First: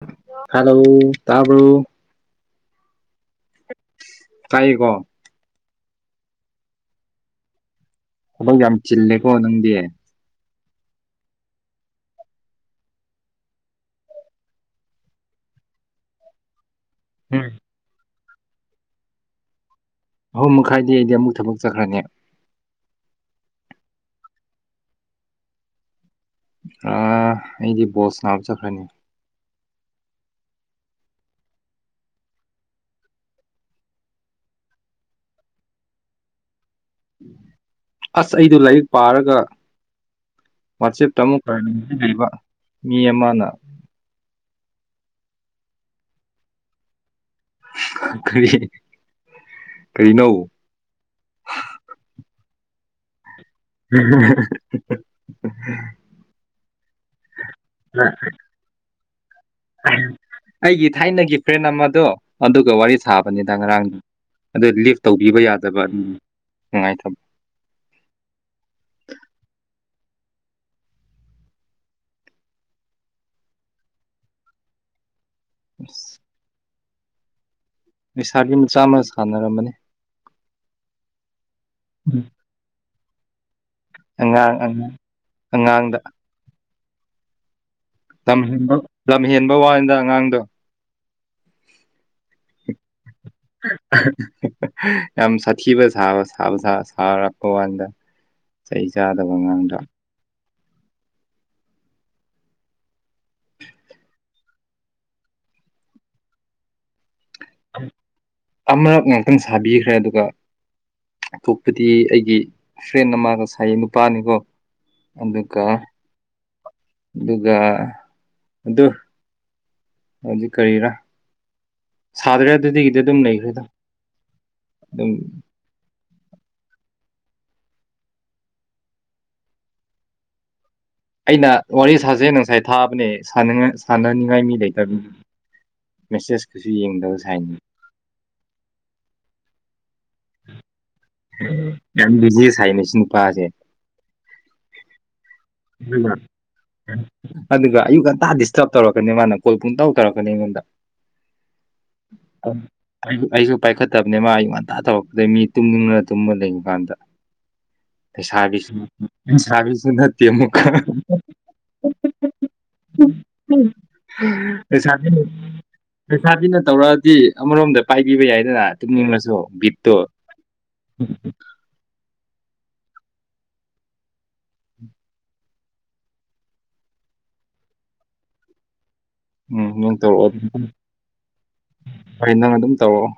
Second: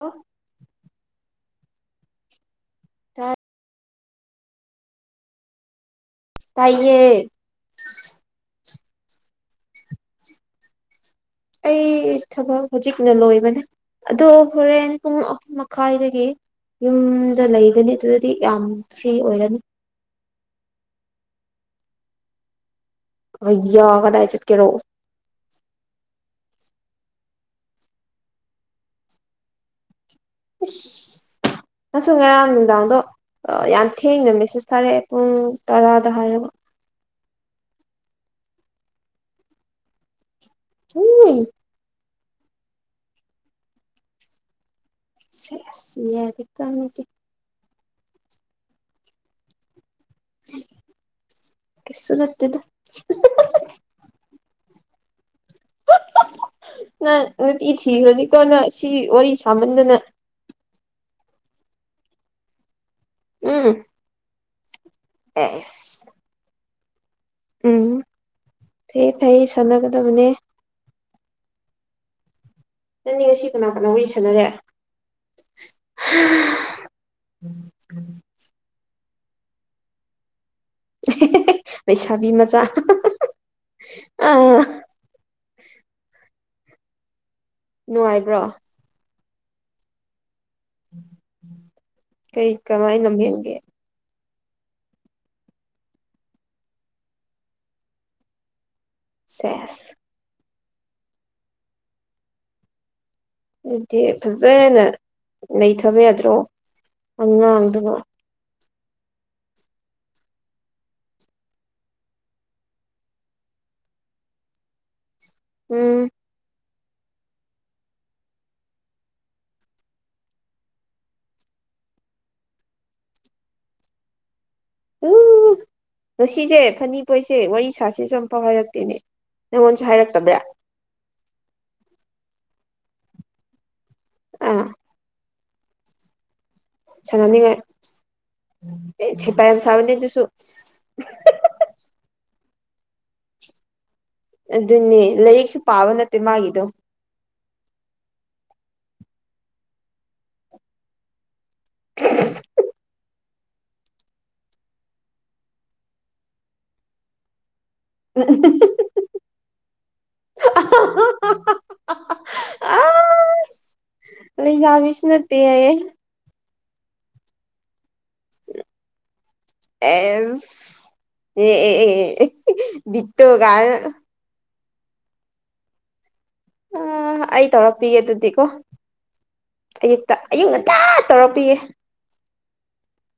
ꯑꯣ ꯍꯂꯣ ꯇꯥꯕ꯭ꯔꯣ ꯇꯥ ꯇꯥꯏꯒꯣ ꯇꯥꯏꯌꯦ ꯊꯕꯛ ꯌꯥꯝ ꯆꯤꯜꯂꯦꯀꯣ ꯅꯪꯗꯤ ꯑꯩ ꯊꯕꯛ ꯍꯧꯖꯤꯛꯅ ꯂꯣꯏꯕꯅꯦ ꯑꯗꯣ ꯍꯣꯔꯦꯟ ꯄꯨꯡ ꯑꯍꯨꯝ ꯃꯈꯥꯏꯗꯒꯤ ꯌꯨꯝꯗ ꯎꯝ ꯂꯩꯒꯅꯤ ꯑꯗꯨꯗꯤ ꯌꯥꯝ ꯐ꯭ꯔꯤ ꯑꯣꯏꯔꯅꯤ ꯑꯍꯨꯝ ꯃꯈꯥꯏꯗꯤ ꯑꯩꯗꯤ ꯑꯃꯨꯛ ꯊꯕꯛ ꯆꯠꯈ꯭ꯔꯅꯤ ꯑꯩꯌꯥ ꯀꯗꯥꯏ ꯆꯠꯀꯦꯔꯣ ꯑ ꯑꯩꯗꯤ ꯕꯣꯜ ꯁꯟꯅꯥꯕ ꯆꯠꯈ꯭ꯔꯅꯤ ꯑꯖ ꯉꯁꯨ ꯉꯔꯥꯡ ꯅꯨꯡꯗꯥꯡꯗꯣ ꯌꯥꯝ ꯊꯦꯡꯅ ꯃꯦꯁꯦꯁ ꯊꯥꯔꯛꯑꯦ ꯄꯨꯡ ꯇꯔꯥꯗ ꯍꯥꯏꯔꯒ ꯑꯁ ꯑꯩꯗꯨ ꯂꯥꯏꯔꯤꯛ ꯄꯥꯔꯒ ꯋꯥꯆꯦꯞꯇ ꯎꯝ ꯑꯃꯨꯛ [unintelligible] ꯂꯩꯕ ꯃꯤ ꯑꯃꯅ ꯁꯦꯁ ꯌꯥꯗꯦꯀꯣ ꯃꯤꯗꯤ ꯀꯔꯤ ꯀꯔꯤꯅꯧ ꯇꯗ [inaudible] ꯅꯪ ꯅꯨꯄꯤ ꯊꯤꯈ꯭ꯔꯅꯤꯀꯣ ꯅꯪ ꯁꯤꯒꯤ ꯋꯥꯔꯤ ꯇꯃꯟꯗꯅ ꯑꯩꯒꯤ ꯊꯥꯏꯅꯒꯤ ꯐ꯭ꯔꯦꯟ ꯑꯃꯗꯣ ꯑꯗꯨꯒ ꯋꯥꯔꯤ ꯊꯥꯕꯅꯤꯗ ꯎꯝ ꯉꯔꯥꯡꯗꯣ ꯑꯗꯨ ꯂꯤꯐ ꯇꯧꯕꯤꯕ ꯌꯥꯗꯕ ꯑꯗꯨꯝ ꯑꯦꯁ ꯅꯨꯡꯉꯥꯏꯇꯕ ꯎꯝ ꯐꯦ ꯐꯩꯌꯦ ꯁꯥꯟꯅꯒꯗꯕꯅꯦ ꯅꯪꯗꯤ ꯉꯁꯤ ꯀꯅꯥ ꯀꯅꯥ ꯋꯥꯔꯤ ꯁꯥꯟꯅꯔꯦ ꯑꯁ ꯎꯝ ꯂꯩꯁꯥꯕꯤ ꯃꯆꯥ ꯑꯃ ꯁꯟꯅꯔꯝꯕꯅꯦ ꯂꯩꯩꯁꯥꯕꯤ ꯃꯆꯥ ꯑ ꯑꯉꯥꯡ ꯑꯉꯥꯡ ꯑꯉꯥꯡꯗ ꯅꯨꯡꯉꯥꯏꯕ꯭ꯔꯣ ꯂꯝ ꯍꯦꯟꯕ ꯋꯥꯅꯤꯗ ꯑꯉꯥꯡꯗꯣ ꯀꯩ ꯀꯃꯥꯏ ꯂꯝꯍꯦꯟ [inaudible] ꯍꯥ ꯍꯥ ꯌꯥꯝ ꯁꯥꯊꯤꯕ ꯁꯥꯕ ꯁꯥꯕ ꯁꯥ ꯁꯥꯔꯛꯄ ꯋꯥꯅꯤꯗ ꯆꯩ ꯆꯥꯗꯕ ꯃꯥꯡꯗ ꯁꯦꯁ ꯑꯗꯨꯗꯤ ꯐꯖꯅ ꯅꯩꯊꯕ ꯌꯥꯗ꯭ꯔꯣ ꯑꯉꯥꯡꯗꯨꯕꯣ ꯑꯃꯔꯛ ꯉꯥꯛꯇꯪ ꯁꯥꯕꯤꯈ꯭ꯔꯦ ꯑꯗꯨꯒ ꯑꯇꯣꯞꯄꯗꯤ ꯑꯩꯒꯤ ꯐ꯭ꯔꯦꯟ ꯑꯃꯒ ꯁꯥꯏꯌꯦ ꯅꯨꯄꯥꯅꯤꯀꯣ ꯑꯗꯨꯒ ꯎꯝ ꯑꯗꯨꯒ ꯑꯗꯨ ꯍꯧꯖꯤꯛ ꯀꯔꯤꯔꯥ ꯁꯥꯗ꯭ꯔꯦꯗ ꯑꯗꯨꯗꯒꯤꯗꯤ ꯑꯗꯨꯝ ꯂꯩꯈ꯭ꯔꯦꯗ ꯎ ꯑꯗꯨꯝ ꯉꯁꯤꯁꯦ ꯐꯅꯤ ꯄꯣꯏꯁꯦ ꯋꯥꯔꯤ ꯁꯥꯁꯤꯁꯨ ꯑꯃꯝꯐꯥꯎ ꯍꯥꯏꯔꯛꯇꯦꯅꯦ ꯅꯪꯉꯣꯟꯁꯨ ꯍꯥꯏꯔꯛꯇꯕ꯭ꯔꯥ ꯑꯩꯅ ꯋꯥꯔꯤ ꯁꯥꯖꯦꯅ ꯉꯁꯥꯏ ꯊꯥꯕꯅꯦ ꯁꯥꯅꯉꯥꯏ ꯁꯥꯟꯅꯅꯤꯡꯉꯥꯏ ꯃꯤ ꯑꯥ ꯂꯩꯇꯕ ꯃ ꯃꯦꯁꯦꯁ ꯁꯥꯟꯅꯅꯤꯡꯉꯥꯏ ꯑꯦ ꯍꯦꯄꯥ ꯌꯥꯝ ꯁꯥꯕꯅꯦ ꯑꯗꯨꯁꯨ ꯌꯥꯝ ꯕꯤꯖꯤ ꯁꯥꯏꯅꯦ ꯁꯤ ꯅꯨꯄꯥꯁꯦ ꯑꯗꯨꯅꯦ ꯂꯥꯏꯔꯤꯛꯁꯨ ꯄꯥꯕ ꯅꯠꯇꯦ ꯃꯥꯒꯤꯗꯣ ꯑꯗꯨꯒ ꯑꯌꯨꯛ ꯉꯟꯇꯥ ꯗꯤꯁꯇꯔꯕ ꯇꯧꯔꯛꯀꯅꯤ ꯃꯥꯅ ꯀꯣꯜ ꯄꯨꯡ ꯇꯧ ꯇꯧꯔꯛꯀꯅꯤ ꯑꯩꯉꯣꯟꯗ ꯑ ꯑꯩ ꯑꯩꯁꯨ ꯄꯥꯏꯈꯠꯇꯕꯅꯦ ꯃꯥ ꯑꯌꯨ ꯉꯟꯇꯥ ꯇꯧꯔꯛꯄꯗꯩ ꯃꯤ ꯇꯨꯝꯅꯤꯡꯉ ꯇꯨꯝꯃ ꯂꯩꯕ ꯀꯥꯟꯗ ꯄꯩꯁꯥꯒꯤꯁꯨ ꯎꯝ ꯅꯨꯡꯁꯥꯒꯤꯁꯨ ꯅꯠ ꯑꯍꯥ ꯍꯥ ꯍꯥ ꯍꯥ ꯍꯥ ꯍꯥ ꯍꯥ ꯑꯥ ꯎꯝ ꯎꯝ ꯂꯩꯁꯥꯕꯤꯅ ꯅꯠꯇꯦ ꯍꯥꯏꯌꯦ ꯂꯩꯁꯥꯕꯤꯅ ꯇꯧꯔꯛꯑꯗꯤ ꯑꯃꯔꯣꯝꯗ ꯄꯥꯏꯕꯤꯕ ꯌꯥꯏꯗꯅ ꯇꯨꯝꯅꯤꯡꯉꯁꯨ ꯕꯤꯠꯇꯣ ꯍꯨꯝ ꯍꯨꯝ ꯍꯨꯝ ꯑꯦꯁ ꯑꯦ ꯑꯦ ꯑꯦ ꯕꯤꯠꯇꯣ ꯒꯥꯏꯔꯥ ꯑ ꯑ ꯑꯩ ꯇꯧꯔꯛꯄꯤꯒꯦ ꯑꯗꯨꯗꯤꯀꯣ ꯎꯝ ꯅꯪ ꯑꯌꯨꯛꯇ ꯇꯧꯔꯛꯑꯣ ꯑꯌꯨꯛ ꯉꯟꯇꯥ ꯇꯧꯔꯛꯄꯤꯌꯦ ꯍꯣꯏ ꯅꯪ ꯑꯗꯨꯝ ꯇꯧꯔꯛꯑꯣ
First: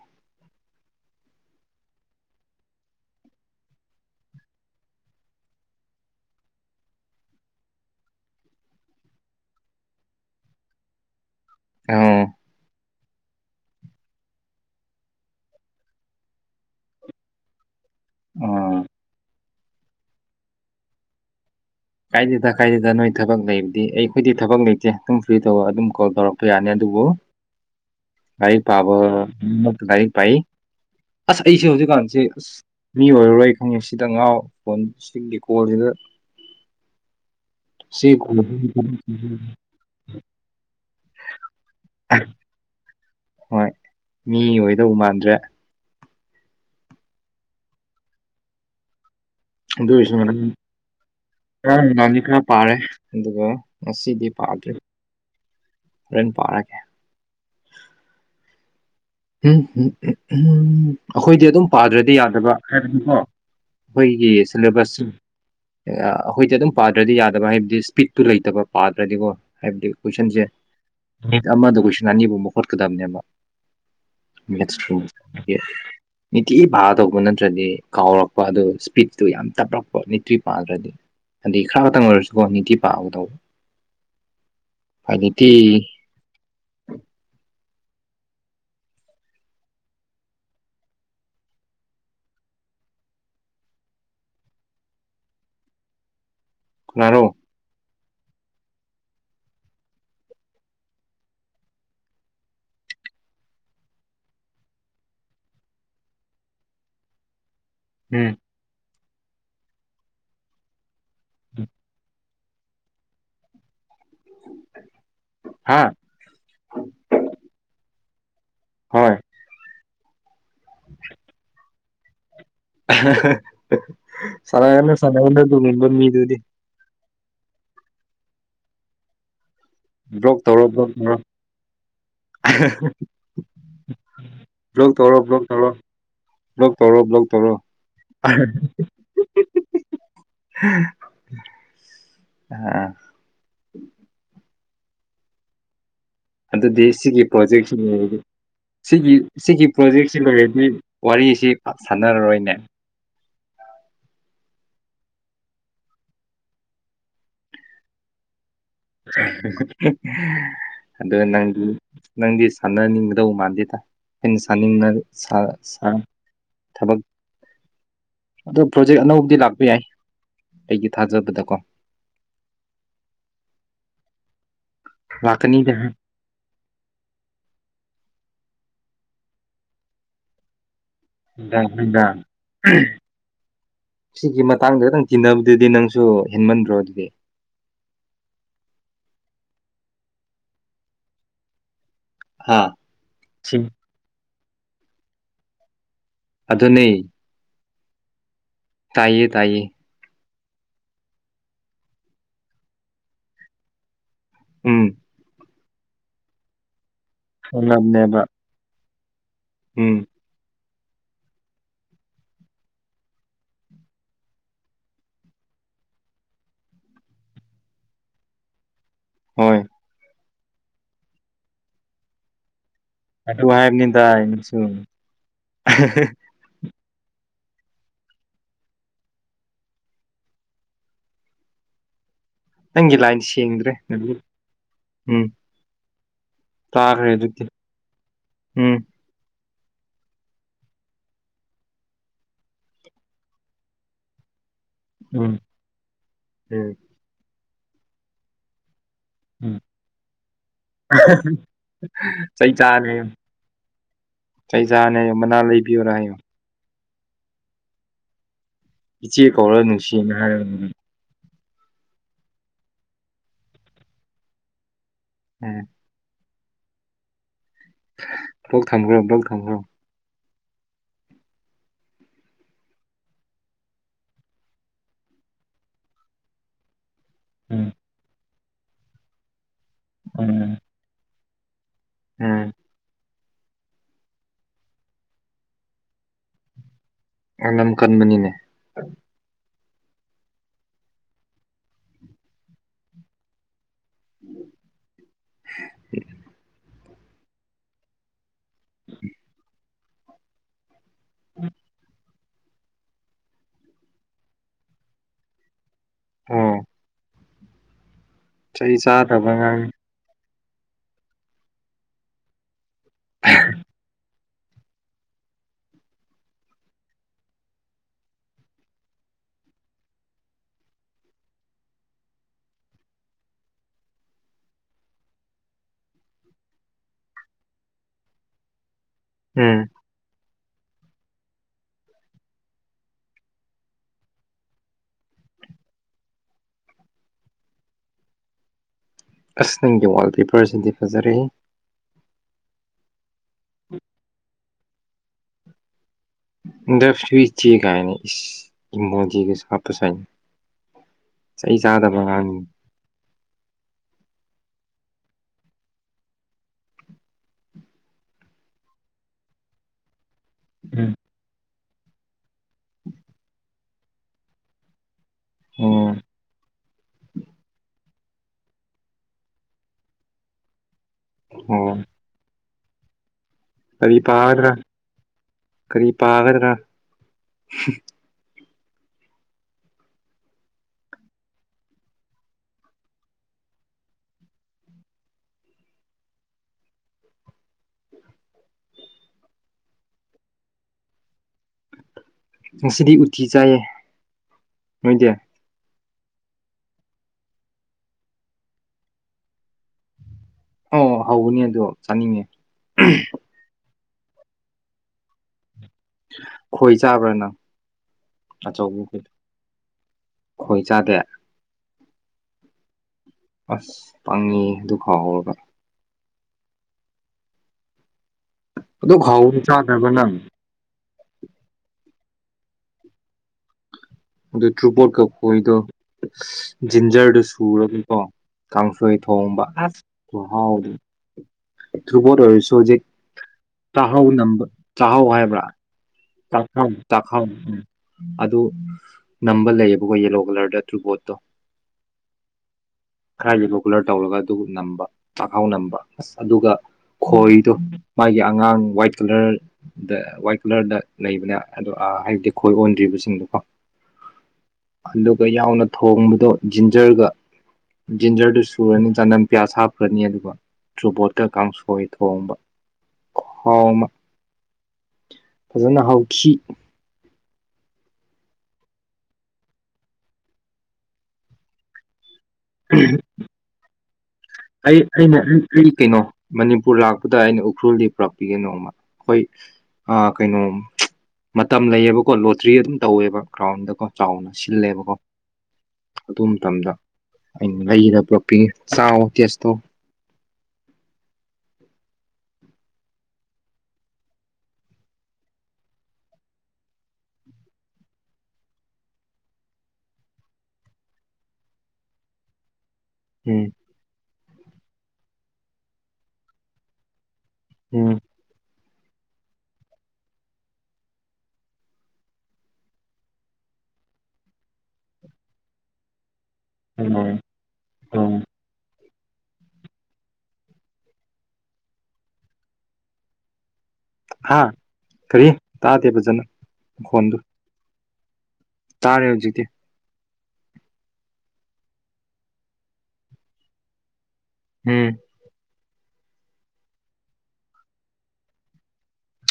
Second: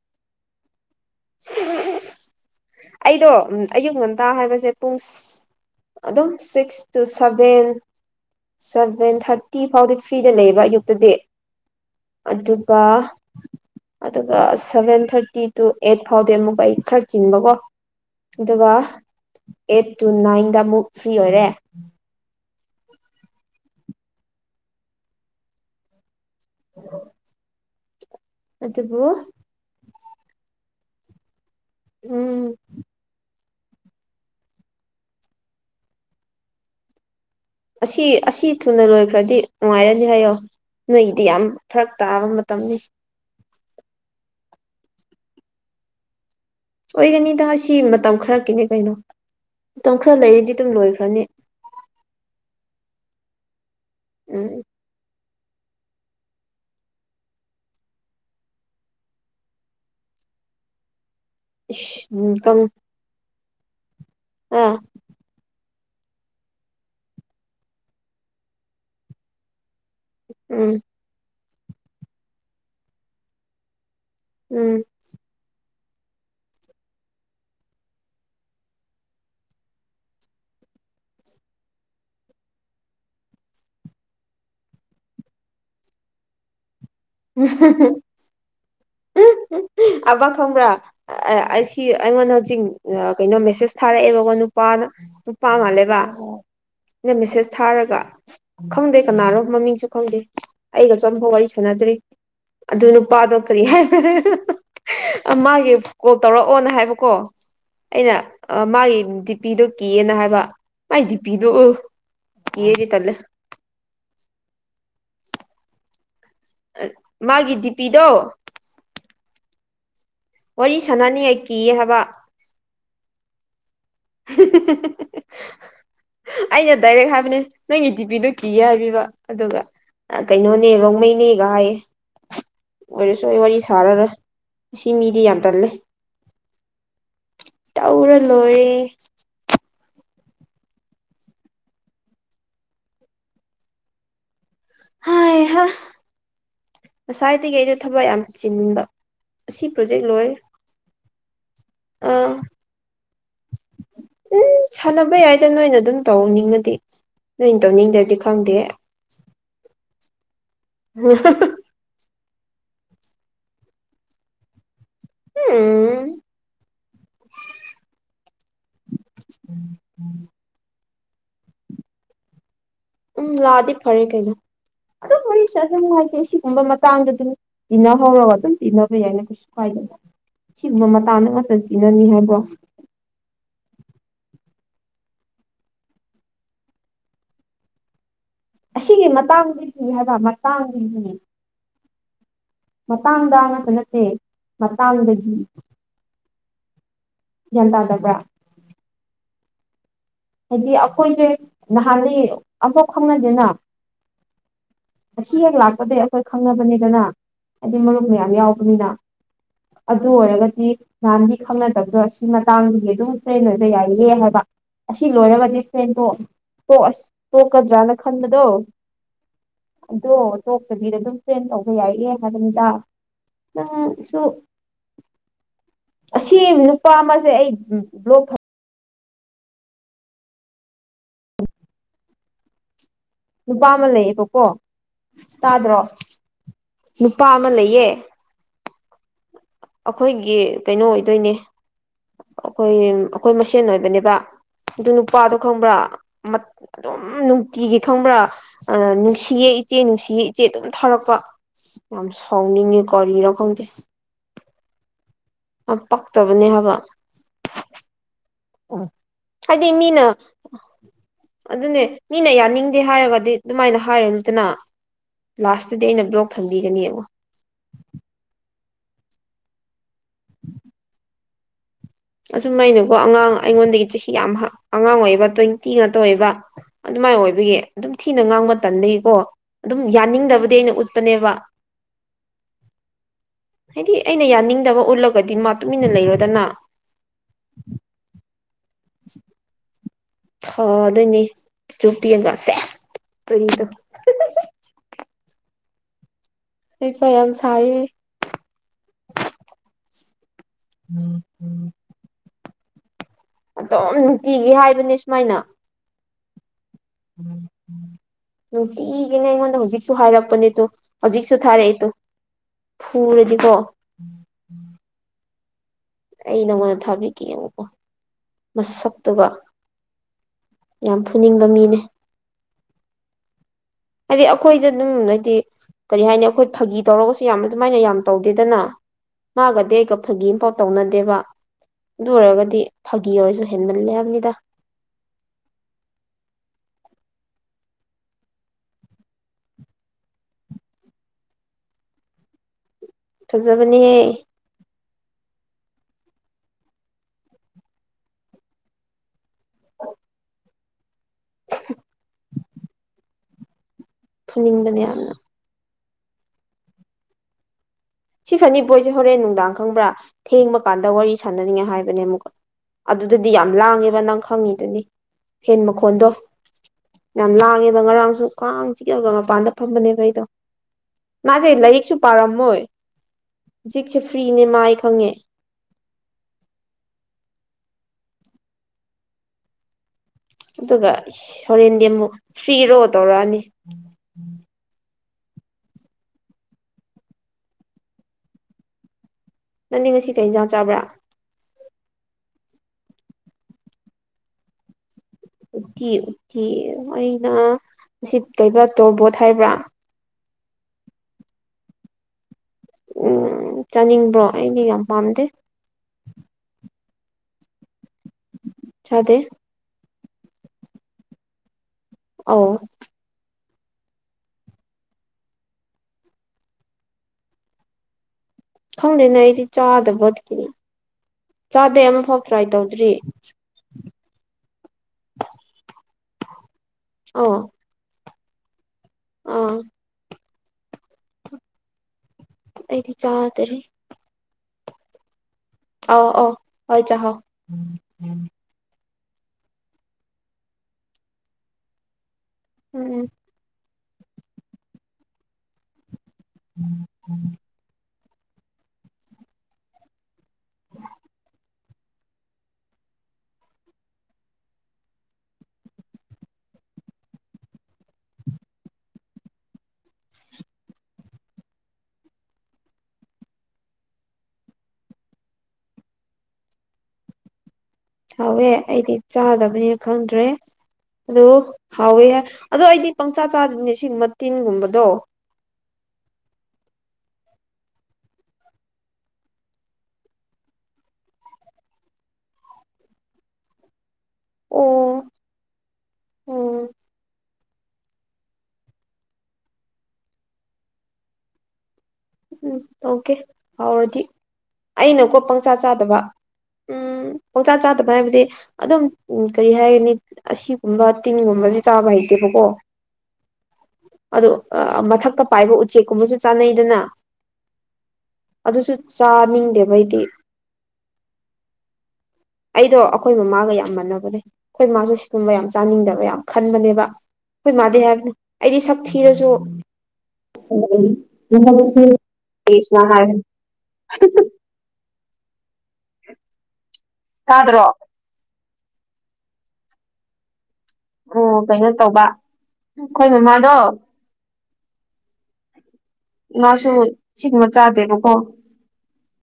ꯁ ꯑꯩꯗꯣ ꯎꯝ ꯑꯌꯨꯛ ꯉꯟꯇꯥ ꯍꯥꯏꯕꯁꯦ ꯄꯨꯡ ꯁ ꯑꯗꯨꯝ six two seven seven thirty ꯐꯥꯎꯗꯤ ꯐ꯭ꯔꯤꯗ ꯂꯩꯌꯦꯕ ꯑꯌꯨꯛꯇꯗꯤ ꯑ ꯑꯗꯨꯒ ꯑꯗꯨꯒ ꯁꯚꯦꯟ ꯊꯥꯔꯇꯤ ꯇꯨ ꯑꯩꯠ ꯐꯥꯎꯗꯤ ꯑꯃꯨꯛꯀ ꯑꯩ ꯈꯔ ꯆꯤꯟꯕꯀꯣ ꯑ ꯑꯗꯨꯒ ꯑꯦꯠ ꯇꯨ ꯅꯥꯏꯟꯗ ꯑꯃꯨꯛ ꯐ꯭ꯔꯤ ꯑꯣꯏꯔꯦ ꯗꯦꯗ ꯀꯥꯏꯗꯦꯗ ꯅꯣꯏ ꯊꯕꯛ ꯂꯩꯕꯗꯤ ꯑꯩ ꯈꯣꯏꯗꯤ ꯊꯕꯛ ꯂꯩꯇꯦ꯫ ꯑꯗꯨꯝ ꯐ꯭ꯔꯤ ꯇꯧꯔ ꯑꯗꯨꯝ ꯀꯣꯜ ꯇꯧꯔꯛ ꯄ ꯌꯥꯅꯦ ꯑꯗꯨꯕꯨ ꯂꯥꯏꯔꯤꯛ ꯄꯥꯕ ꯑꯗꯨꯕꯨ ꯎꯝ ꯂꯥꯏꯔꯤꯛ ꯄꯥꯏꯑ ꯄꯁꯥ ꯑꯩꯁꯦ ꯍꯧꯖꯤꯛꯀꯥꯟꯁꯦ ꯎꯝ ꯑꯁ ꯃꯤ ꯑꯣꯏꯔꯔꯣꯏ ꯍꯪꯉꯤꯁꯤꯗ ꯉꯥꯎ ꯐꯣꯟ ꯁꯤꯒꯤ ꯀꯣꯜꯖꯤꯗ ꯑꯁꯤ ꯑꯁꯤ ꯊꯨꯅ ꯂꯣꯏꯈ꯭ꯔꯗꯤ ꯅꯨꯡꯉꯥꯏꯔꯅꯤ ꯍꯥꯏꯌꯣ ꯅꯣꯏꯒꯤꯗꯤ ꯌꯥꯝ ꯐꯔꯛ ꯇꯥꯕ ꯃꯇꯝꯅꯤ ꯍꯣꯏ ꯃꯤ ꯑꯣꯏꯗꯧ ꯃꯥꯟꯗ꯭ꯔꯦ ꯑꯣꯏꯒꯅꯤꯗ ꯁꯤ ꯃꯇꯝ ꯈꯔꯀꯤꯅꯦ ꯀꯩꯅꯣ ꯑꯗꯨ ꯃꯇꯝ ꯑꯣꯌꯁꯨ ꯈꯔ ꯉꯜꯃꯜ ꯂꯩꯔꯗꯤ ꯑꯗꯨꯝ ꯂꯣꯏꯈ꯭ꯔꯅꯤ ꯉꯔꯥꯡ ꯗꯥꯡꯗꯤ ꯈꯔ ꯄꯥꯔꯦ ꯑꯗꯨꯒ ꯉꯁꯤꯗꯤ ꯎꯝ ꯄꯥꯗ꯭ꯔꯤ ꯍꯣꯔꯦꯟ ꯄꯥꯔꯒꯦ ꯎꯝ ꯎꯛ ꯎꯝ ꯎꯝ ꯑꯩꯈꯣꯏꯗꯤ ꯑꯗꯨꯝ ꯏꯁ ꯄꯥꯗ꯭ꯔꯗꯤ ꯎꯝ ꯌꯥꯗꯕ ꯀꯪ ꯍꯥꯏꯕꯅꯤꯀꯣ ꯑꯈꯣꯏꯒꯤ ꯑꯥ ꯁꯤꯂꯦꯕꯁ ꯁꯨ ꯑꯥ ꯑꯩꯈꯣꯏꯗꯤ ꯑꯗꯨꯝ ꯄꯥꯗ꯭ꯔꯗꯤ ꯌꯥꯗꯕ ꯍꯥꯏꯕꯗꯤ ꯏꯁꯄꯤꯠꯇꯨ ꯂꯩꯇꯕ ꯄꯥꯗ꯭ꯔꯗꯤꯀꯣ ꯍꯥꯏꯕꯗꯤ ꯀꯣꯏꯁꯟꯖꯦ ꯎꯝ ꯅꯨꯃꯤꯠ ꯑꯃꯗ ꯀꯣꯏꯁꯟ ꯑꯅꯤꯒꯨꯝꯕ ꯍꯣꯠꯀꯗꯕꯅꯦꯕ ꯃꯁ ꯎꯝ [unintelligible] ꯅꯤꯇꯤ ꯄꯥꯗꯧꯕ ꯅꯠꯇ꯭ꯔꯗꯤ ꯀꯥꯎꯔꯛꯄ ꯑꯗꯨ ꯏꯁꯄꯤꯠꯇꯨ ꯌꯥꯝ ꯇꯞꯂꯛꯄ ꯅꯤꯇꯤ ꯄꯥꯗ꯭ꯔꯗꯤ ꯍꯥꯏꯗꯤ ꯈꯔꯇꯪ ꯑꯣꯏꯔꯁꯨꯀꯣ ꯅꯤꯇꯤ ꯄꯥꯒꯇꯧꯕ ꯎꯄꯥꯏ ꯂꯩꯇꯦ [inaudible] ꯑꯕ ꯈꯪꯕ꯭ꯔꯥ ꯑꯩ ꯁꯤ ꯑꯩꯉꯣꯟꯗ ꯍꯧꯖꯤꯛ ꯀꯩꯅꯣ ꯃꯦꯁꯦꯁ ꯊꯥꯔꯛꯑꯦꯕ ꯅꯨꯄꯥꯅ ꯅꯨꯄꯥ ꯃꯥꯜꯂꯦꯕ ꯑꯩꯅ ꯀꯅꯥꯔꯣ ꯃꯦꯁꯦꯁ ꯊꯥꯔꯒ ꯈꯪꯗꯦ ꯀꯅꯥꯅꯣ ꯃꯃꯤꯡꯁꯨ ꯈꯪꯗꯦ ꯑꯩꯒꯁꯨ ꯑꯝꯐꯥꯎ ꯋꯥꯔꯤ ꯁꯥꯟꯅꯗ꯭ꯔꯤ ꯑꯗꯨ ꯅꯨꯄꯥꯗꯣ ꯀꯔꯤ ꯍꯥꯏ ꯃꯥꯒꯤ ꯀꯣꯜ ꯇꯧꯔꯛꯑꯣꯅ ꯍꯥꯏꯕꯀꯣ ꯑꯩꯅ ꯎꯝ ꯃꯥꯒꯤ ꯗꯤꯄꯤꯗꯣ ꯀꯤꯌꯦꯅ ꯍꯥꯏꯕ ꯃꯥꯒꯤ ꯗꯤꯄꯤꯗꯨ ꯎ ꯏꯗꯤ ꯇꯜꯂꯦ ꯍꯥꯥ ꯃꯥꯒꯤ ꯗꯤꯄꯤꯗꯣ ꯍꯣꯏ ꯋꯥꯔꯤ ꯁꯥꯟꯅꯅꯤ ꯑꯩ ꯀꯤ ꯍꯥꯏꯕ ꯁꯥꯟꯒꯅꯨ ꯁꯥꯟꯒꯅꯨ ꯑꯗꯨꯒꯨꯝꯕ ꯃꯤ ꯑꯗꯨꯗꯤ ꯑꯩꯅ ꯗꯥꯏꯔꯦꯛ ꯍꯥꯏꯕꯅꯦ ꯅꯪꯒꯤ ꯇꯤꯄꯤꯗꯣ ꯀꯤꯒꯦ ꯍꯥꯏꯕꯤꯕ ꯑꯗꯨꯒ ꯕ꯭ꯂꯣꯛ ꯇꯧꯔꯣ ꯀꯩꯅꯣꯅꯦ ꯕ꯭ꯂꯣꯛ ꯇꯧꯔꯣ ꯔꯣꯡꯃꯩꯅꯦꯒ ꯍꯥꯏꯌꯦ ꯑꯣꯏꯔꯁꯨ ꯑꯩ ꯋꯥꯔꯤ ꯁꯥꯔꯔꯣꯏ ꯁꯤ ꯕ꯭ꯂꯣꯛ ꯇꯧꯔꯣ ꯃꯤꯗꯤ ꯌꯥꯝ ꯕ꯭ꯂꯣꯛ ꯇꯜꯂꯦ ꯇꯧꯔꯣ ꯕ꯭ꯂꯣꯛ ꯇꯧꯔꯣ ꯕ꯭ꯂꯣꯛ ꯇꯧꯔꯣ ꯇꯧꯔ ꯂꯣꯏꯔꯦ [unintelligible] ꯑꯥ ꯍꯩ ꯍꯥ ꯑꯗꯨꯗꯤ ꯁꯤꯒꯤ ꯉꯁꯥꯏꯗꯒꯤ ꯄ꯭ꯔꯣꯖꯦꯛꯁꯤ ꯑꯩꯗꯣ ꯊꯕꯛ ꯌꯥꯝ ꯆꯤꯟꯕ ꯁꯤꯒꯤ ꯁꯤꯒꯤ ꯑꯁꯤ ꯄ꯭ꯔꯣꯖꯦꯛ ꯄ꯭ꯔꯣꯖꯦꯛꯁꯤ ꯂꯣꯏꯔꯦ ꯂꯩꯔꯗꯤ ꯋꯥꯔꯤꯁꯤ ꯄꯥꯛ ꯑꯥ ꯁꯥꯟꯅꯔꯔꯣꯏꯅꯦ [inaudible] ꯎꯝ ꯁꯥꯟꯅꯕ ꯌꯥꯏꯗ ꯅꯣꯏꯅ ꯑꯗꯨꯝ ꯇꯧꯍꯅꯤꯡꯉꯗꯤ ꯅꯣꯏꯅ ꯇꯧꯅꯤꯡꯗ꯭ꯔꯗꯤ ꯈꯪꯗꯦ ꯑ ꯅꯪꯗꯤ ꯅꯪꯗꯤ ꯁꯥꯟꯅꯅꯤꯡꯒꯗꯧ ꯃꯥꯟꯗꯦꯗ ꯑꯩꯅ ꯁꯅꯤꯡ ꯁꯥ ꯁꯥ ꯎꯝ ꯊꯕꯛ ꯑꯗꯣ ꯄ꯭ꯔꯣꯖꯦꯛ ꯑꯅꯧꯕꯗꯤ ꯂꯥꯛꯄ ꯌꯥꯏ ꯑꯩꯒꯤ ꯊꯥꯖꯕꯗꯀꯣ ꯎꯝ ꯂꯥꯑꯗꯤ ꯐꯔꯦ ꯀꯩꯅꯣ ꯑꯗꯨꯝ ꯋꯥꯔꯤꯁꯨ ꯂꯥꯛꯀꯅꯤꯗ ꯑꯗꯨꯝ ꯍꯥꯏꯗꯤ ꯁꯤꯒꯨꯝꯕ ꯃꯇꯥꯡꯗ ꯑꯗꯨꯝ ꯊꯤꯟꯅꯍꯧꯔꯣ ꯑꯗꯨꯝ ꯇꯤꯟꯅꯕ ꯌꯥꯏꯅ ꯀꯩꯁꯨ ꯈꯥꯏꯗꯦ ꯁꯤꯒꯨꯝꯕ ꯃꯇꯥꯡꯗ ꯉꯥꯛꯇ ꯍꯟꯗꯛ ꯇꯤꯟꯅꯅꯤ ꯍꯟꯗꯛ ꯍꯥꯏꯕ꯭ꯔꯣ ꯁꯤꯒꯤ ꯃꯇꯥꯡꯗꯇꯪ ꯇꯤꯟꯅꯕꯗꯨꯗꯤ ꯅꯪꯁꯨ ꯍꯦꯟꯃꯟꯗ꯭ꯔꯣ ꯑꯗꯨꯗꯤ ꯑꯁꯤꯒꯤ ꯃꯇꯥꯡꯗ ꯍꯥꯏꯕ ꯃꯇꯥꯡꯗꯤ ꯃꯇꯥꯡ ꯍꯥ ꯃꯇꯥꯡꯗꯥꯅ ꯁꯤ ꯅꯠꯇꯦ ꯅꯠꯇꯦ ꯃꯥꯇꯥꯡꯗꯗꯒꯤ ꯑꯗꯨꯅꯤ ꯒ꯭ꯌꯥꯟ ꯇꯥꯗꯕ꯭ꯔꯥ ꯇꯥꯏꯌꯦ ꯇꯥꯏꯏꯌꯦ ꯍꯥꯏꯗꯤ ꯑꯩꯈꯣꯏꯁꯦ ꯅꯍꯥꯟꯅꯤ ꯑꯝꯐꯛ ꯈꯪꯅꯗꯦꯅ ꯎꯝ ꯑꯁꯤ ꯍꯦꯛ ꯂꯥꯛꯄꯗꯒꯤ ꯑꯩꯈꯣꯏ ꯈꯪꯅꯕꯅꯤꯗꯅ ꯍꯥꯏꯗꯤ ꯃꯔꯨꯝ ꯍꯣꯠꯅꯕꯅꯦꯕ ꯃꯌꯥꯝ ꯌꯥꯎꯕꯅꯤꯅ ꯎꯝ ꯑꯗꯨ ꯑꯣꯏꯔꯒꯗꯤ ꯅꯍꯥꯟꯗꯤ ꯈꯪꯅꯗꯕꯗꯣ ꯁꯤ ꯃꯇꯥꯡꯗꯨꯗꯤ ꯑꯗꯨꯝ ꯐꯔꯦꯟ ꯑꯣꯅꯕ ꯌꯥꯏꯌꯦ ꯍꯥꯏꯕ ꯑꯁꯤ ꯂꯣꯏꯔꯕꯗꯤ ꯐ꯭ꯔꯦꯟ ꯇꯣꯛꯀꯗ꯭ꯔꯅ ꯈꯟꯕꯗꯣ ꯍꯣꯏ ꯑꯗꯣ ꯇꯣꯛꯇꯕꯤꯗ ꯑꯗꯨꯝ ꯄ꯭ꯔꯦꯟ ꯇꯧꯕ ꯌꯥꯏꯌꯦ ꯍꯥꯏꯕꯝꯗ ꯑꯗꯨ ꯁꯨꯝ ꯍꯥꯏꯕꯅꯤꯗ ꯁꯨ ꯑꯩꯅꯁꯨ ꯑꯁꯤ ꯅꯨꯄꯥ ꯑꯃꯁꯦ ꯑꯩ ꯕ꯭ꯂꯣꯛ ꯇꯝ ꯅꯪꯒꯤ ꯂꯥꯏꯟ ꯅꯨꯄꯥ ꯁꯦꯡꯗ꯭ꯔꯦ ꯑꯃ ꯑꯗꯨ ꯂꯩꯌꯦꯕꯀꯣ ꯎꯝ ꯇꯥꯗ꯭ꯔꯣ ꯇꯥꯈ꯭ꯔꯦ ꯅꯨꯄꯥ ꯑꯗꯨꯗꯤ ꯑꯃ ꯂꯩꯌꯦ ꯎꯝ ꯑꯩꯈꯣꯏꯒꯤ ꯀꯩꯅꯣ ꯑꯣꯏꯗꯣꯏꯅꯦ ꯑꯩꯈꯣꯏ ꯑꯩꯈꯣꯏ ꯃꯁꯦꯟ ꯑꯣꯏꯕꯅꯦꯕ ꯑꯗꯨ ꯎꯝ ꯅꯨꯄꯥꯗꯨꯣ ꯈꯪꯕ꯭ꯔꯥ ꯎꯝ ꯑꯗꯨꯝ ꯅꯨꯡꯇꯤꯒꯤ ꯈꯪꯕ꯭ꯔꯥ ꯅꯨꯡꯁꯤꯌꯦ ꯎꯝ ꯏꯆꯦ ꯅꯨꯡꯁꯤꯌꯦ ꯏꯆꯦ ꯑꯗꯨꯝ ꯊꯧꯔꯛꯄ ꯌꯥꯝ ꯆꯩ ꯁꯥꯎꯅꯤꯡꯉꯤ ꯆꯥꯔꯅꯤ ꯍꯥꯏꯌꯣ ꯀꯣꯔꯤꯅꯣ ꯈꯪꯗꯦ ꯆꯩ ꯆꯥꯅꯦ ꯃꯅꯥ ꯌꯥꯝ ꯂꯩꯕꯤꯌꯣꯔ ꯍꯥꯏꯌꯣ ꯄꯛꯇꯕꯅꯦ ꯍꯥꯏꯕ ꯏꯆꯦ ꯀꯧꯔ ꯍꯥꯏꯗꯤ ꯃꯤꯅ ꯅꯨꯡꯁꯤꯅ ꯍꯥꯏꯔ ꯑꯗꯨꯅꯦ ꯃꯤꯅ ꯌꯥꯅꯤꯡꯗꯦ ꯍꯥꯏꯔꯒꯗꯤ ꯑꯗꯨꯃꯥꯏꯅ ꯍꯥꯏꯔꯅꯤꯗꯅ ꯂꯥꯁꯇꯗꯤ ꯑꯩꯅ ꯕ꯭ꯂꯣꯛ ꯊꯝꯕꯤꯒꯅꯤꯕꯣ ꯕꯛ ꯊꯝꯈ꯭ꯔꯣ ꯕꯛ ꯊꯝꯈ꯭ꯔꯣ ꯑꯁꯨꯝ ꯍꯥꯏꯩꯅꯀꯣ ꯑꯉꯥꯡ ꯑꯩꯉꯣꯟꯗꯒꯤ ꯆꯍꯤ ꯌꯥꯝ ꯑꯉꯥꯡ ꯑꯣꯏꯕ ꯇ꯭ꯋꯦꯟꯇꯤ ꯉꯥꯛꯇ ꯑꯣꯏꯕ ꯑꯗꯨꯃꯥꯏꯅ ꯑꯣꯏꯕꯒꯤ ꯎꯝ ꯑꯗꯨꯝ ꯊꯤꯅ ꯉꯥꯡꯕ ꯃꯇꯝꯟꯗꯒꯤꯀꯣ ꯑꯗꯨꯝ ꯎꯝ ꯌꯥꯅꯤꯡꯗꯕꯗꯤ ꯑꯩꯅ ꯎꯠꯄꯅꯦꯕ ꯎꯝ ꯍꯥꯏꯗꯤ ꯑꯩꯅ ꯌꯥꯅꯤꯡꯗꯕ ꯎꯠꯂꯒꯗꯤ ꯃꯥ ꯇꯨꯃꯤꯟꯅ ꯂꯩꯔꯣꯗꯅ ꯑꯅꯝ ꯀꯟꯃꯅꯤꯅꯦ ꯎ ꯊꯥꯎꯗꯅꯤ ꯆꯨꯞꯄꯤꯒꯥꯁꯦ ꯀꯗ ꯎꯝ ꯑꯩ ꯐ ꯌꯥꯝ ꯁꯥꯏꯌꯦ ꯎ ꯎꯝ ꯎꯝ ꯑꯗꯣꯝ ꯅꯨꯡꯇꯤꯒꯤ ꯍꯥꯏꯕꯅꯦ ꯁꯨꯃꯥꯏꯅ ꯑ ꯎ ꯅꯨꯡꯇꯤꯒꯤꯅꯦ ꯆꯥꯗꯕ ꯑꯩꯉꯣꯟꯗ ꯑꯉꯥꯡꯅꯤ ꯍꯧꯖꯤꯛꯁꯨ ꯍꯥꯏꯔꯛꯄ ꯊꯣꯛꯄꯅꯦꯇꯣ ꯍꯧꯖꯤꯛꯁꯨ ꯊꯥꯔꯛꯦꯗꯣ ꯐꯨꯔꯗꯤꯀꯣ ꯑꯩ ꯅꯪꯉꯣꯟꯗ ꯊꯥꯕꯤꯈꯤꯦꯕꯀꯣ ꯃꯁꯛꯇꯨꯒ ꯌꯥꯝ ꯐꯨꯅꯤꯡꯕ ꯃꯤꯅꯦ ꯍꯥꯏꯗꯤ ꯑꯩꯈꯣꯏꯗ ꯑꯗꯨꯝ ꯍꯥꯏꯗꯤ ꯀꯔꯤ ꯍꯥꯏꯅꯤ ꯑꯩꯈꯣꯏ ꯐꯥꯒꯤ ꯇꯧꯔꯒꯁꯨ ꯌꯥꯝ ꯑꯗꯨꯃꯥꯏꯅ ꯌꯥꯝ ꯇꯧꯗꯦꯗꯅ ꯎꯝ ꯃꯥꯒꯗꯤ ꯑꯩꯒ ꯐꯥꯒꯤ ꯑꯃ ꯐꯥꯎ ꯇꯧꯅꯗꯦꯕ ꯑꯗꯨ ꯑꯣꯏꯔꯒꯗꯤ ꯐꯥꯒꯤ ꯑꯣꯏꯔꯁꯨ ꯍꯦꯟꯃꯜꯂꯦ ꯍꯥꯏꯕꯅꯤꯗ [unintelligible] ꯑꯁ ꯅꯪꯒꯤ ꯋꯥꯜꯄꯦꯄꯔꯁꯤꯗꯤ ꯐꯖꯔꯏ ꯐꯖꯕꯅꯦꯍꯦ ꯗꯕꯁꯕꯤ ꯆꯦꯛ ꯀꯥꯏꯅꯦ ꯏꯁ ꯃꯣꯖꯤ ꯀ ꯁꯥꯄꯁꯅꯤ ꯆꯍꯤ ꯆꯥꯗꯕꯉꯥꯟ ꯈꯨꯅꯤꯡꯕꯅꯦ ꯌꯥꯝꯅ ꯁꯤ ꯐꯅꯤꯕꯣꯏꯁꯦ ꯍꯣꯔꯦꯟ ꯅꯨꯡꯗꯥꯡ ꯈꯪꯕ꯭ꯔꯥ ꯊꯦꯡꯕ ꯀꯥꯟꯗ ꯎꯝ ꯋꯥꯔꯤ ꯁꯥꯟꯅꯅꯤꯡꯉꯦ ꯍꯥꯏꯕ ꯅꯦ ꯑꯃꯨꯛꯀ ꯑꯗꯨꯗꯗꯤ ꯌꯥꯝ ꯂꯥꯡꯉꯦꯕ ꯅꯪ ꯈꯪꯉꯤꯗꯨꯅꯤ ꯍꯦꯟ ꯃꯈꯣꯟꯗꯣ ꯎꯝ ꯌꯥꯝ ꯂꯥꯡꯉꯦꯕ ꯉꯔꯥꯡ ꯑꯃꯛ ꯀꯥꯡ ꯆꯤꯑꯒ ꯃꯄꯥꯟꯗ ꯐꯝꯕꯅꯦꯕ ꯑꯩꯗꯣ ꯃꯥꯁꯦ ꯑꯣ ꯂꯥꯏꯔꯤꯛꯁꯨ ꯄꯥꯔꯝꯃꯣꯏ ꯀꯔꯤ ꯍꯧꯖꯤꯛꯁꯦ ꯐ꯭ꯔꯤꯅꯦ ꯄꯥꯒꯗ꯭ꯔꯥ ꯃꯥ ꯑꯩ ꯈꯪꯉꯦ ꯀꯔꯤ ꯄꯥꯒꯗ꯭ꯔꯥ ꯑꯗꯨꯒ ꯁꯣꯔꯦꯟꯗꯤ ꯑꯃꯨꯛ ꯐ꯭ꯔꯤꯔꯣ ꯇꯧꯔꯛꯑꯅꯤ ꯅꯪꯗꯤ ꯉꯁꯤ ꯀꯟꯖꯥꯛ ꯆꯥꯕ꯭ꯔꯥ ꯉꯁꯤꯗꯤ ꯎꯇꯤ ꯆꯥꯏꯌꯦ ꯅꯣꯏꯗꯤ ꯎꯠꯇꯤ ꯎꯠꯇꯤ ꯑꯩꯅ ꯉ ꯀꯕ ꯇꯣꯔꯕꯣꯠ ꯍꯥꯏꯕ꯭ꯔꯥ ꯑꯣ ꯍꯧꯕꯅꯤ ꯑꯗꯣ ꯆꯥꯅꯤꯡꯉꯦ ꯎꯝ ꯆꯥꯅꯤꯡꯕ꯭ꯔꯣ ꯑꯩꯗꯤ ꯌꯥꯝ ꯄꯥꯝꯗꯦ ꯈꯣꯏ ꯆꯥꯕ꯭ꯔꯅ ꯑꯆꯧꯕ ꯆꯥꯗꯦ ꯈꯣꯏ ꯆꯥꯗꯦ ꯑ ꯑꯁ ꯄꯪꯉ ꯑꯗꯨ ꯈꯥꯎꯍꯧꯔꯒ ꯑꯗꯨꯛ ꯈꯪꯗꯦꯅ ꯍꯥꯎꯕꯗꯨ ꯑꯩꯗꯤ ꯆꯥꯗ꯭ꯔꯕ ꯅꯪ ꯆꯥꯗꯕꯣꯠ ꯀꯜꯂꯤ ꯆꯥꯗꯦ ꯑꯃꯨꯐꯥꯎ ꯇ꯭ꯔꯥꯏ ꯇꯧꯗ꯭ꯔꯤ ꯑꯗꯨ ꯇ꯭ꯔꯨꯕꯣꯠ ꯀꯈꯣꯏꯗꯣ ꯖꯤꯟꯖꯔꯗꯣ ꯑꯣ ꯁꯨꯔꯅꯤꯀꯣ ꯀꯥꯡ ꯣꯏ ꯊꯣꯡꯕ ꯑꯥ ꯑꯁꯥꯎ꯭ꯔꯨꯕ [unintelligible] ꯑꯣꯏꯔꯁꯨ ꯍꯧꯖꯤꯛ ꯑꯩꯗꯤ ꯆꯥꯗꯔꯤ ꯆꯥꯛꯍꯥꯎ ꯅꯝꯕ ꯆꯥꯛꯍꯥꯎ ꯍꯥꯏꯕ꯭ꯔꯥ ꯑꯧ ꯑꯧ ꯆꯈ ꯍꯣꯏ ꯆꯥꯍꯧ ꯆꯥꯛꯈ ꯎꯝ ꯑꯗꯨ ꯅꯝꯕ ꯂꯩꯌꯦꯕꯀꯣ ꯌꯦꯂꯣ ꯀꯂꯔꯗ ꯇ꯭ꯔꯨꯕꯣꯠꯇꯣ ꯎꯝ ꯈꯔ ꯌꯦ ꯀꯨꯂꯔ ꯇꯧꯔꯒ ꯑꯗꯨ ꯅꯝꯕ ꯄꯥꯛꯍꯥꯎ ꯅꯝꯕ ꯑꯁ ꯑꯗꯨꯒ ꯈꯣꯏꯗꯣ ꯃꯥꯒꯤ ꯑꯉꯥꯡ ꯋꯥꯏꯠ ꯀꯂꯔꯗ ꯋꯥꯏꯠ ꯀꯂꯔꯗ ꯂꯩꯕꯅꯦ ꯑꯗꯣ ꯍꯥꯏꯕꯗꯤ ꯈꯣꯏ ꯑꯣꯟꯗ꯭ꯔꯤꯕꯁꯤꯡꯗꯣꯀꯣ ꯑꯗꯨꯒ ꯌꯥꯎꯅ ꯊꯣꯡꯕꯗꯣ ꯖꯤꯟꯖꯔꯒ ꯖꯤꯟꯖꯔꯗꯨ ꯁꯨꯔꯅꯤ ꯆꯅꯝ ꯄꯤꯌꯥꯁ ꯍꯥꯞꯈ꯭ꯔꯅꯤ ꯑꯗꯨꯒ ꯆꯨꯕꯣꯠꯀ ꯀꯥꯡꯁꯣꯏ ꯊꯣꯡꯕ ꯈꯨ ꯍꯥꯎ ꯑꯃ [unintelligible] ꯐꯖꯅ ꯍꯥꯎꯈꯤ ꯍꯥꯎꯋꯦ ꯑꯩꯗꯤ ꯆꯥꯗꯕꯅꯤꯅ ꯈꯪꯗ꯭ꯔꯦ ꯑꯗꯨ ꯍꯥꯎꯋꯦ ꯑꯗꯣ ꯑꯩꯗꯤ ꯄꯪꯆꯥ ꯆꯥꯗꯅꯦ ꯁꯤꯁꯤꯡ ꯃꯇꯤꯟꯒꯨꯝꯕꯗꯣ ꯀꯔꯤ ꯀꯩꯅꯣ ꯃꯅꯤꯄꯨꯔ ꯂꯥꯛꯄꯗ ꯑꯩꯅ ꯎꯈ꯭ꯔꯨꯜꯗꯤ ꯄꯨꯔꯛꯄꯤꯒꯦ ꯅꯣꯡꯃꯍꯣꯏ ꯑ ꯀꯩꯅꯣ ꯃꯇꯝ ꯂꯩꯌꯦꯕꯀꯣ ꯂꯣꯇ꯭ꯔꯤ ꯑꯗꯨꯝ ꯇꯧꯋꯦꯕ ꯒ꯭ꯔꯥꯎꯟꯗꯀꯣ ꯆꯥꯎꯅ ꯑꯣ ꯁꯤꯜꯂꯦꯕꯀꯣ ꯑꯗꯨ ꯑꯣ ꯃꯇꯝꯗ ꯑꯩꯅ ꯂꯩꯔꯥ ꯄꯨꯔꯛꯞꯤꯒꯦ ꯆꯥꯑꯣ ꯇꯦꯁꯠ ꯇꯧꯑꯣ ꯎꯝ ꯇꯧꯒꯦ ꯍꯥꯎꯔꯗꯤ ꯑꯩꯅꯀꯣ ꯄꯪꯆꯥ ꯆꯥꯗꯕ ꯎꯝ ꯄꯪꯆꯥ ꯆꯥꯗꯕ ꯍꯥꯏꯕꯗꯤ ꯑꯗꯨꯝ ꯀꯔꯤ ꯍꯥꯏꯒꯅꯤ ꯑꯁꯤꯒꯨꯝꯕ ꯇꯤꯟꯒꯨꯝꯕ ꯆꯥꯕ ꯍꯩꯇꯦꯕꯥ ꯀꯣ ꯎꯝ ꯑꯗꯨ ꯃꯊꯛꯇ ꯄꯥꯏꯕ ꯎꯆꯦꯛꯀꯨꯝꯕꯁꯨ ꯆꯥꯅꯩꯗꯅ ꯎꯝ ꯑꯗꯨꯁꯨ ꯆꯥꯅꯤꯡꯗꯦꯕ ꯑꯩꯗꯤ ꯑꯩꯗꯣ ꯑꯩꯈꯣꯏ ꯃꯃꯥꯒ ꯌꯥꯝ ꯃꯥꯟꯅꯕꯅꯦ ꯑꯩꯈꯣꯏ ꯏꯃꯥꯁꯨ ꯁꯤꯒꯨꯝꯕ ꯌꯥꯝ ꯆꯥꯅꯤꯡꯗꯕ ꯌꯥꯝ ꯈꯟꯕꯅꯦꯕ ꯎꯝ ꯑꯩꯈꯣꯏ ꯃꯥꯗꯤ ꯍꯥꯏꯕꯅꯦ ꯎꯝ ꯑꯩꯗꯤ ꯁꯛ ꯊꯤꯔꯁꯨ ꯄꯖꯥ ꯍꯥꯥ ꯀꯔꯤ ꯇꯥꯗꯦ ꯐꯖꯅ ꯈꯣꯟꯗꯨ ꯇꯥꯗ꯭ꯔꯣ ꯇꯥꯔꯦ ꯍꯧꯖꯤꯛꯇꯤ ꯑꯣ ꯀꯩꯅꯣ ꯇꯧꯕ ꯑꯩꯈꯣꯏ ꯃꯃꯥꯗꯣ ꯎꯝ ꯃꯥꯁꯨ ꯁꯤꯒꯨꯝꯕ ꯆꯥꯗꯦꯕꯀꯣ